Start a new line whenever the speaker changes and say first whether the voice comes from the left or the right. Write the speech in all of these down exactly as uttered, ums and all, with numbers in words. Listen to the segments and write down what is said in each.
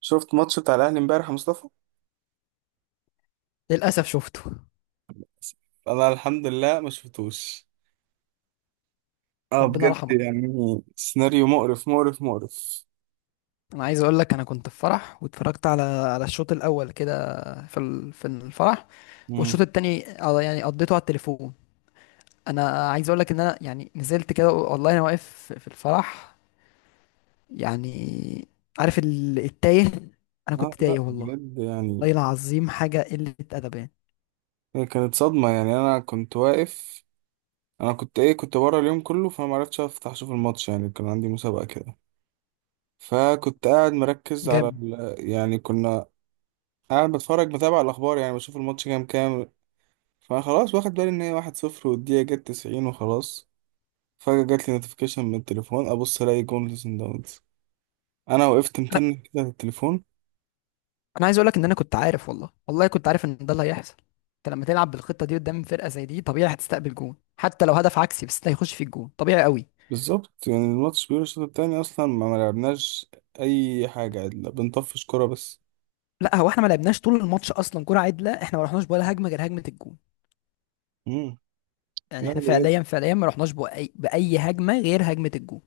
right: شفت ماتش بتاع الاهلي امبارح يا مصطفى؟
left: للأسف شفته.
right: انا الحمد لله ما شفتوش. اه
left: ربنا
right: بجد،
left: رحمه.
right: يعني سيناريو مقرف مقرف مقرف.
left: أنا عايز أقول لك أنا كنت في فرح واتفرجت على على الشوط الأول كده في ال- في الفرح. والشوط
right: مم.
left: التاني آه، يعني قضيته على التليفون. أنا عايز أقول لك إن أنا يعني نزلت كده، والله أنا واقف في في الفرح، يعني. عارف ال- التايه. أنا كنت
right: اه لا
left: تايه والله.
right: بجد يعني،
left: والله العظيم حاجة قلة أدب يعني.
right: هي كانت صدمة. يعني انا كنت واقف، انا كنت ايه، كنت بره اليوم كله فما عرفتش افتح اشوف الماتش. يعني كان عندي مسابقة كده، فكنت قاعد مركز على
left: جامد.
right: ال... يعني كنا قاعد بتفرج بتابع الاخبار، يعني بشوف الماتش كام كام. فانا خلاص واخد بالي ان هي واحد صفر والدقيقة جت تسعين وخلاص. فجأة جات لي نوتيفيكيشن من التليفون، ابص الاقي جون سان داونز. انا وقفت
left: أنا
right: متنك كده على التليفون.
left: أنا عايز أقول لك إن أنا كنت عارف، والله والله كنت عارف إن ده اللي هيحصل. أنت لما تلعب بالخطة دي قدام فرقة زي دي، طبيعي هتستقبل جون. حتى لو هدف عكسي، بس ده هيخش في الجون طبيعي قوي.
right: بالظبط، يعني الماتش بيقول الشوط التاني اصلا ما ما لعبناش اي حاجة، لا بنطفش كرة بس.
left: لا، هو احنا ما لعبناش طول الماتش اصلا كرة عدلة. احنا ما رحناش ولا هجمة غير هجمة الجون.
right: امم
left: يعني
right: لا
left: احنا
right: بجد.
left: فعليا فعليا ما رحناش بأي بأي هجمة غير هجمة الجون.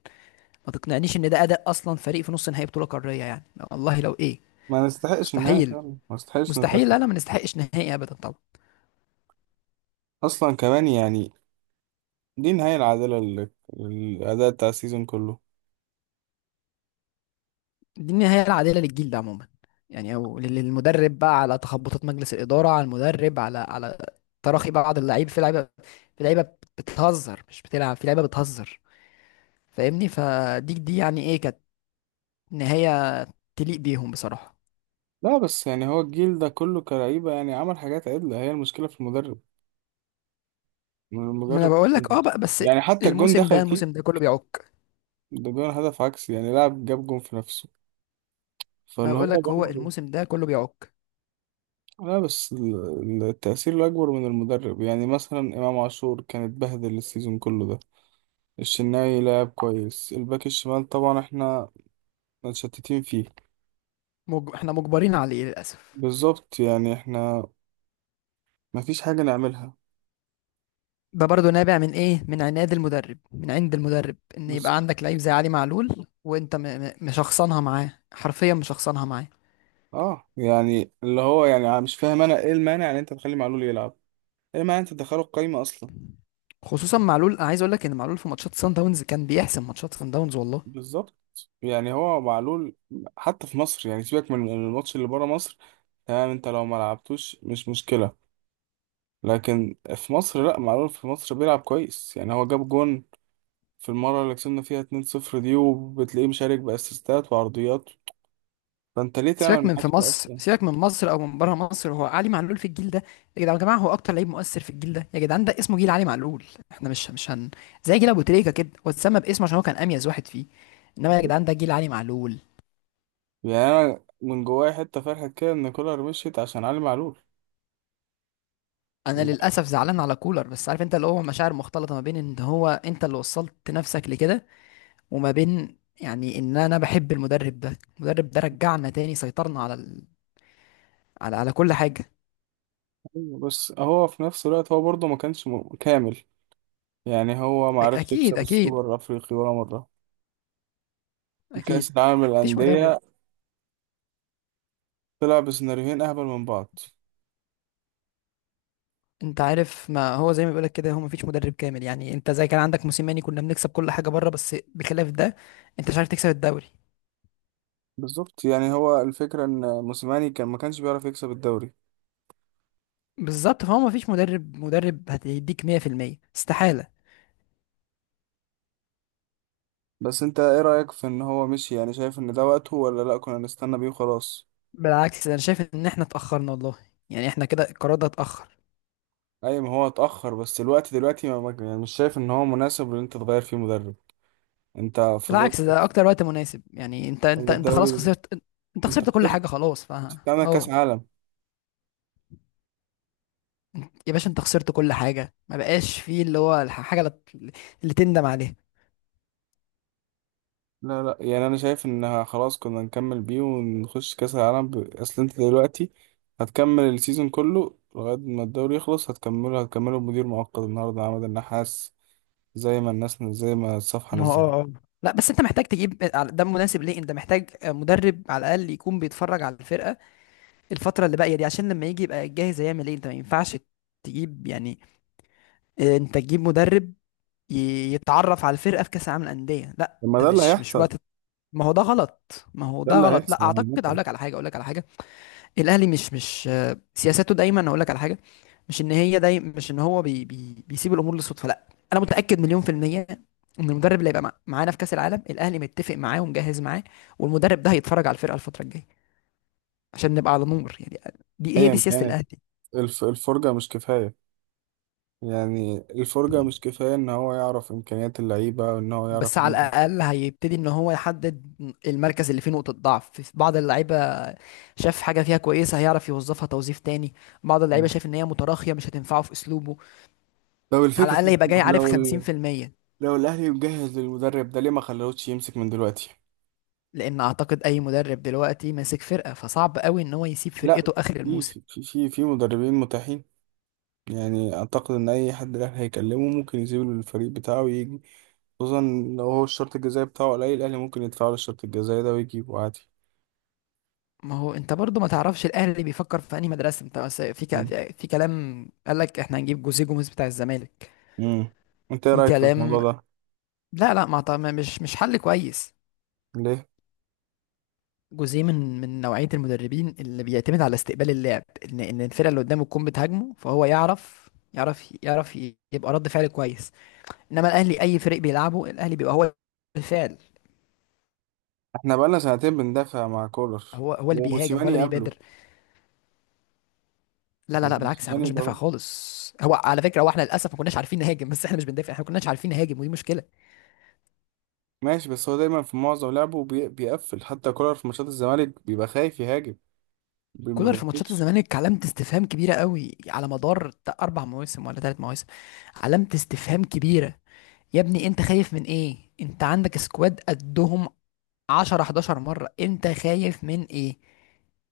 left: ما تقنعنيش ان ده اداء اصلا فريق في نص نهائي بطولة قارية يعني. والله لو ايه.
right: ما نستحقش النهاية،
left: مستحيل.
right: كمان ما نستحقش
left: مستحيل،
right: نتأخر.
left: لا لا، ما نستحقش نهائي ابدا طبعا.
right: اصلا كمان يعني دي النهاية العادلة لل- للأداء بتاع السيزون كله.
left: دي النهاية العادلة للجيل ده عموما. يعني او لل- للمدرب بقى، على تخبطات مجلس الإدارة، على المدرب، على على تراخي بعض اللعيبة، في لعيبة، في لعيبة بتهزر مش بتلعب، في لعيبة بتهزر. فاهمني؟ فدي دي يعني ايه كانت نهاية تليق بيهم بصراحة.
right: لا بس يعني هو الجيل ده كله كلعيبة يعني عمل حاجات عدلة، هي المشكلة في المدرب.
left: ما انا
right: المدرب،
left: بقول لك، اه، بقى بس.
right: يعني حتى الجون
left: الموسم ده
right: دخل فيه
left: الموسم ده كله بيعك.
right: ده جون هدف عكسي، يعني لاعب جاب جون في نفسه،
left: ما أنا
right: فاللي
left: بقول
right: هو
left: لك هو
right: برضه
left: الموسم ده كله بيعك.
right: لا بس ال- التأثير الأكبر من المدرب. يعني مثلا إمام عاشور كان اتبهدل السيزون كله ده. الشناوي لعب كويس، الباك الشمال طبعا احنا متشتتين فيه.
left: مج... احنا مجبرين عليه للاسف.
right: بالظبط، يعني احنا مفيش حاجة نعملها.
left: ده برضو نابع من ايه؟ من عناد المدرب، من عند المدرب. ان يبقى
right: بالظبط.
left: عندك لعيب زي علي معلول وانت م... م... مشخصنها معاه، حرفيا مشخصنها معاه.
right: اه يعني اللي هو، يعني مش فاهم انا ايه المانع ان انت تخلي معلول يلعب؟ ايه المانع إن انت تدخله القايمة اصلا؟
left: خصوصا معلول، أنا عايز اقول لك ان معلول في ماتشات سان داونز كان بيحسم ماتشات سان داونز والله.
right: بالظبط. يعني هو معلول حتى في مصر، يعني سيبك من الماتش اللي بره مصر، تمام، انت لو ما لعبتوش مش مشكلة. لكن في مصر لا، معلول في مصر بيلعب كويس، يعني هو جاب جون في المرة اللي كسبنا فيها اتنين صفر دي، وبتلاقيه مشارك بأسيستات وعرضيات. فأنت ليه تعمل
left: سيبك من
right: معاه
left: في
right: كده
left: مصر،
right: أصلا؟
left: سيبك من مصر او من بره مصر، هو علي معلول في الجيل ده. يا جدعان يا جماعه، هو اكتر لعيب مؤثر في الجيل ده. يا جدعان، ده اسمه جيل علي معلول. احنا مش مش هن زي جيل ابو تريكه كده. هو اتسمى باسمه عشان هو كان اميز واحد فيه. انما يا جدعان، ده جيل علي معلول.
right: يعني أنا من جوايا حتة فرحة كده إن كولر مشيت عشان علي معلول.
left: انا للاسف زعلان على كولر، بس عارف انت اللي هو مشاعر مختلطه، ما بين ان هو انت اللي وصلت نفسك لكده، وما بين يعني ان انا بحب المدرب ده المدرب ده رجعنا تاني، سيطرنا على ال... على على كل حاجه.
right: بس هو في نفس الوقت هو برضه ما كانش م- كامل. يعني هو ما
left: أ-
right: عرفش
left: اكيد
right: يكسب
left: اكيد
right: السوبر الأفريقي ولا مرة، كأس
left: اكيد.
right: العالم
left: مفيش مدرب.
right: للأندية طلع بسيناريوهين أهبل من بعض.
left: انت عارف، ما هو زي ما بيقولك كده، هو مفيش مدرب كامل يعني. انت زي كان عندك موسيماني كنا بنكسب كل حاجه بره، بس بخلاف ده انت مش عارف تكسب الدوري.
right: بالظبط، يعني هو الفكرة إن موسيماني كان ما كانش بيعرف يكسب الدوري.
left: بالظبط، فهو مفيش مدرب مدرب هيديك مائة في المئة استحاله.
right: بس انت ايه رأيك في ان هو مشي؟ يعني شايف ان ده وقته، ولا لا كنا نستنى بيه وخلاص؟
left: بالعكس، انا شايف ان احنا اتاخرنا والله. يعني احنا كده القرار ده اتاخر.
right: اي، ما هو اتأخر، بس الوقت دلوقتي ما ما- يعني مش شايف ان هو مناسب ان انت تغير فيه مدرب. انت فضلت.
left: بالعكس، ده اكتر وقت مناسب. يعني انت انت
right: هو
left: انت خلاص
right: الدوري،
left: خسرت. انت
right: انت
left: خسرت كل حاجه
right: خسرت،
left: خلاص، ف،
right: تعمل كاس
left: اه،
right: عالم؟
left: يا باشا، انت خسرت كل حاجه. ما بقاش فيه اللي هو الح- الحاجه اللي اللي تندم عليها.
right: لا لا، يعني انا شايف ان خلاص كنا نكمل بيه ونخش كاس العالم ب... اصل انت دلوقتي هتكمل السيزون كله لغاية ما الدوري يخلص، هتكمله هتكمله بمدير مؤقت النهارده عماد النحاس، زي ما الناس زي ما الصفحة
left: ما هو،
right: نزلت.
left: اه اه، لا بس انت محتاج تجيب، ده مناسب ليه. انت محتاج مدرب على الاقل يكون بيتفرج على الفرقه الفتره اللي باقيه دي. عشان لما يجي يبقى جاهز. هيعمل ايه؟ انت ما ينفعش تجيب يعني، اه، انت تجيب مدرب ي- يتعرف على الفرقه في كاس العالم للانديه؟ لا،
right: طب ما
left: ده
right: ده اللي
left: مش مش
right: هيحصل.
left: وقت. ما هو ده غلط، ما هو
right: ده
left: ده
right: اللي
left: غلط. لا،
right: هيحصل
left: اعتقد اقول
right: عامة.
left: لك على حاجه، اقول لك على حاجه. الاهلي مش مش آه، سياساته دايما. اقول لك على حاجه: مش ان هي دايما، مش ان هو بي بي بيسيب الامور للصدفه، لا. انا متاكد مليون في الميه ان المدرب اللي هيبقى مع- معانا في كاس العالم، الاهلي متفق معاه ومجهز معاه، والمدرب ده هيتفرج على الفرقه الفتره الجايه عشان نبقى على نور يعني. دي هي دي
right: ايا
left: سياسه
right: كانت
left: الاهلي.
right: الف- الفرجة مش كفاية. يعني الفرجة مش كفاية ان هو يعرف امكانيات اللعيبة وان هو يعرف.
left: بس على الاقل هيبتدي ان هو يحدد المركز اللي فيه نقطه ضعف في بعض اللعيبه. شاف حاجه فيها كويسه هيعرف يوظفها توظيف تاني. بعض اللعيبه شايف ان هي متراخيه مش هتنفعه في اسلوبه.
right: لو
left: على
right: الفكرة،
left: الاقل يبقى جاي
right: طب
left: عارف
right: لو ال...
left: خمسين في الميه.
right: لو الاهلي مجهز للمدرب ده ليه ما خلوش يمسك من دلوقتي؟
left: لان اعتقد اي مدرب دلوقتي ماسك فرقه، فصعب قوي ان هو يسيب
right: لا،
left: فرقته اخر
right: في
left: الموسم.
right: في في في في مدربين متاحين. يعني اعتقد ان اي حد الاهلي هيكلمه ممكن يسيب له الفريق بتاعه ويجي، خصوصا لو هو الشرط الجزائي بتاعه قليل الاهلي ممكن يدفع له الشرط الجزائي ده ويجيبه عادي.
left: ما هو انت برضو ما تعرفش الاهلي بيفكر في انهي مدرسه. انت بس في ك...
right: مم.
left: في كلام قال لك احنا هنجيب جوزيه جوميز بتاع الزمالك.
right: مم. انت ايه
left: في
right: رايك في
left: كلام.
right: الموضوع ده؟
left: لا لا، ما أعت- ما- مش مش حل كويس.
right: ليه؟
left: جوزيه من من نوعيه المدربين اللي بيعتمد على استقبال اللعب. ان ان الفرقه اللي قدامه تكون بتهاجمه، فهو يعرف يعرف يعرف ي- يبقى رد فعل كويس. انما الاهلي، اي فريق بيلعبه الاهلي بيبقى هو الفعل.
right: احنا بقالنا سنتين بندافع مع كولر
left: هو هو اللي بيهاجم، هو اللي
right: وموسيماني
left: بيبادر.
right: قبله.
left: لا لا
right: يعني
left: لا، بالعكس، احنا ما كناش
right: موسيماني
left: بندافع
right: برضه
left: خالص. هو على فكره، هو احنا للاسف ما كناش عارفين نهاجم. بس احنا مش بندافع، احنا ما كناش عارفين نهاجم، ودي مشكله.
right: ماشي، بس هو دايما في معظم لعبه بي- بيقفل. حتى كولر في ماتشات الزمالك بيبقى خايف يهاجم، بي- ما
left: كولر في ماتشات
right: بيعرفش
left: الزمالك علامه استفهام كبيره قوي على مدار ت- اربع مواسم ولا ثلاث مواسم. علامه استفهام كبيره. يا ابني انت خايف من ايه؟ انت عندك سكواد قدهم عشر احداشر مره. انت خايف من ايه؟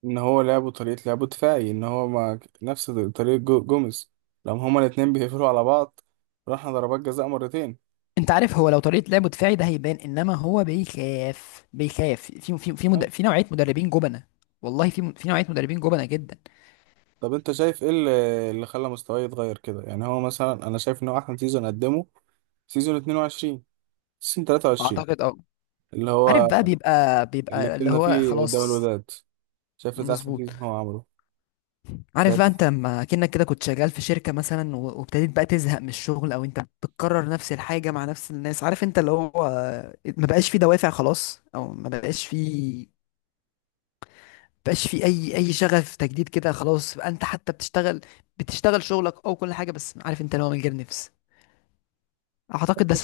right: ان هو لعبه طريقة لعبه دفاعي، ان هو ما نفس طريقة جو- جوميز. لما هما الاتنين بيقفلوا على بعض راحنا ضربات جزاء مرتين.
left: انت عارف، هو لو طريقه لعبه دفاعي ده هيبان، انما هو بيخاف. بيخاف في في في
right: أه.
left: مد... في نوعيه مدربين جبنه. والله في في نوعيه مدربين جبنه جدا.
right: طب انت شايف ايه اللي اللي خلى مستواه يتغير كده؟ يعني هو مثلا انا شايف ان هو احسن سيزون قدمه سيزون اتنين وعشرين سيزون تلاتة وعشرين،
left: اعتقد، اه،
right: اللي
left: عارف
right: هو
left: بقى، بيبقى
right: اللي
left: بيبقى اللي
right: كنا
left: هو
right: فيه قدام
left: خلاص.
right: الوداد. شايف ده احسن
left: مظبوط.
right: سيزون هو عمله.
left: عارف بقى،
right: بس
left: انت لما كأنك كده كنت شغال في شركة مثلا، و- وابتديت بقى تزهق من الشغل، او انت بتكرر نفس الحاجة مع نفس الناس. عارف انت اللي هو ما بقاش في دوافع خلاص، او ما بقاش في، بقاش في اي اي شغف تجديد كده. خلاص بقى انت حتى بتشتغل، بتشتغل شغلك او كل حاجة، بس عارف انت اللي هو من غير نفس. اعتقد ده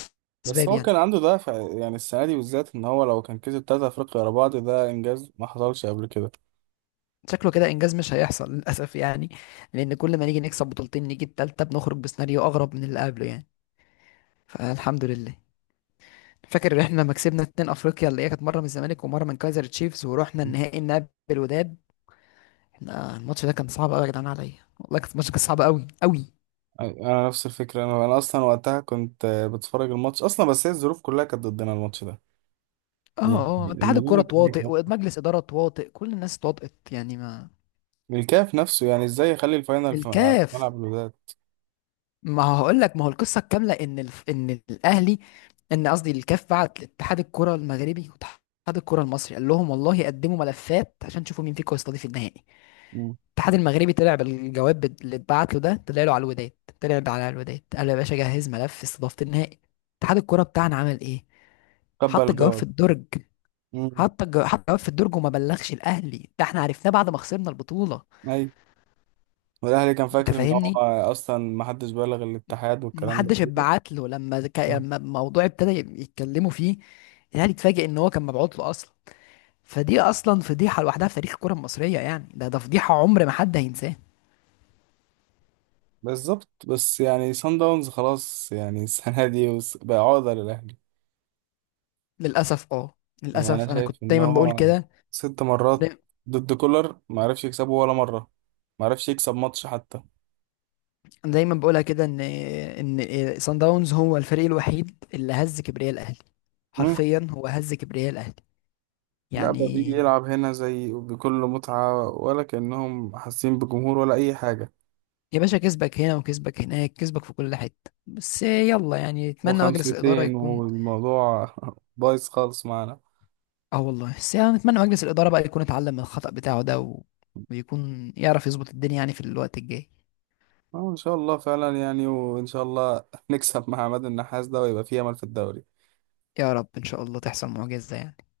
right: بس
left: اسباب
right: هو
left: يعني.
right: كان عنده دافع، يعني السنه دي بالذات ان هو لو كان كسب تلاتة افريقيا ورا بعض ده انجاز ما حصلش قبل كده.
left: شكله كده انجاز مش هيحصل للاسف يعني. لان كل ما نيجي نكسب بطولتين، نيجي التالتة بنخرج بسيناريو اغرب من اللي قبله يعني. فالحمد لله. فاكر ان احنا لما كسبنا اتنين افريقيا، اللي هي كانت مره من الزمالك ومره من كايزر تشيفز، ورحنا النهائي نقابل الوداد. احنا الماتش ده كان صعب قوي يا جدعان عليا. والله كان الماتش، كان صعب قوي قوي.
right: أي- انا نفس الفكره. انا انا اصلا وقتها كنت آه، بتفرج الماتش اصلا، بس هي الظروف كلها كانت ضدنا الماتش ده.
left: اه
right: يعني
left: اه آه. اتحاد
right: الموضوع
left: الكوره
right: ده كان ليك
left: تواطئ،
right: حق.
left: ومجلس اداره تواطئ، كل الناس اتواطئت يعني. ما
right: الكاف نفسه يعني ازاي يخلي الفاينل في في
left: الكاف،
right: ملعب الوداد؟
left: ما هقول لك. ما هو القصه الكامله ان الف... ان الاهلي، ان قصدي الكاف، بعت لاتحاد الكوره المغربي واتحاد الكوره المصري، قال لهم والله قدموا ملفات عشان تشوفوا مين فيكم هيستضيف النهائي.
right: مم.
left: الاتحاد المغربي طلع بالجواب بت- اللي اتبعت له ده، طلع له على الوداد، طلع له على الوداد. قال له يا باشا جهز ملف استضافة النهائي. اتحاد الكوره بتاعنا عمل ايه؟
right: قبل
left: حط الجواب في
right: الجواب.
left: الدرج.
right: مم.
left: حط الجو... حط الجواب في الدرج وما بلغش الاهلي. ده احنا عرفناه بعد ما خسرنا البطوله.
right: ايوه. والاهلي كان
left: انت
right: فاكر ان هو
left: فاهمني؟
right: اصلا ما حدش بلغ الاتحاد
left: ما
right: والكلام ده
left: حدش اتبعت له. لما ك...
right: كله.
left: لما الموضوع ابتدى يتكلموا فيه، الاهلي اتفاجئ ان هو كان مبعوت له اصلا. فدي اصلا فضيحه لوحدها في تاريخ الكره المصريه يعني. ده ده فضيحه عمر ما حد هينساه.
right: بالظبط. بس يعني سان داونز خلاص يعني السنة دي وس- بقى عقدة للأهلي.
left: للاسف، اه،
right: يعني أنا
left: للاسف. انا كنت
right: شايف إن
left: دايما بقول
right: هو
left: كده،
right: ست مرات ضد كولر ما عرفش يكسبه ولا مرة، ما عرفش يكسب ماتش حتى.
left: دايما بقولها كده، ان ان صن داونز هو الفريق الوحيد اللي هز كبرياء الاهلي.
right: مم.
left: حرفيا هو هز كبرياء الاهلي
right: لا بقى بيجي
left: يعني.
right: يلعب هنا زي بكل متعة ولا كأنهم حاسين بجمهور ولا أي حاجة.
left: يا باشا كسبك هنا وكسبك هناك، كسبك في كل حته. بس يلا، يعني
right: هو
left: نتمنى مجلس الاداره
right: خمستين
left: يكون،
right: والموضوع بايظ خالص معانا.
left: اه والله، بس يعني نتمنى مجلس الاداره بقى يكون اتعلم من الخطأ بتاعه ده، و... ويكون يعرف يظبط الدنيا يعني في الوقت الجاي.
right: اه ان شاء الله فعلا، يعني وان شاء الله نكسب مع عماد النحاس ده ويبقى في امل في الدوري.
left: يا رب ان شاء الله تحصل معجزه يعني.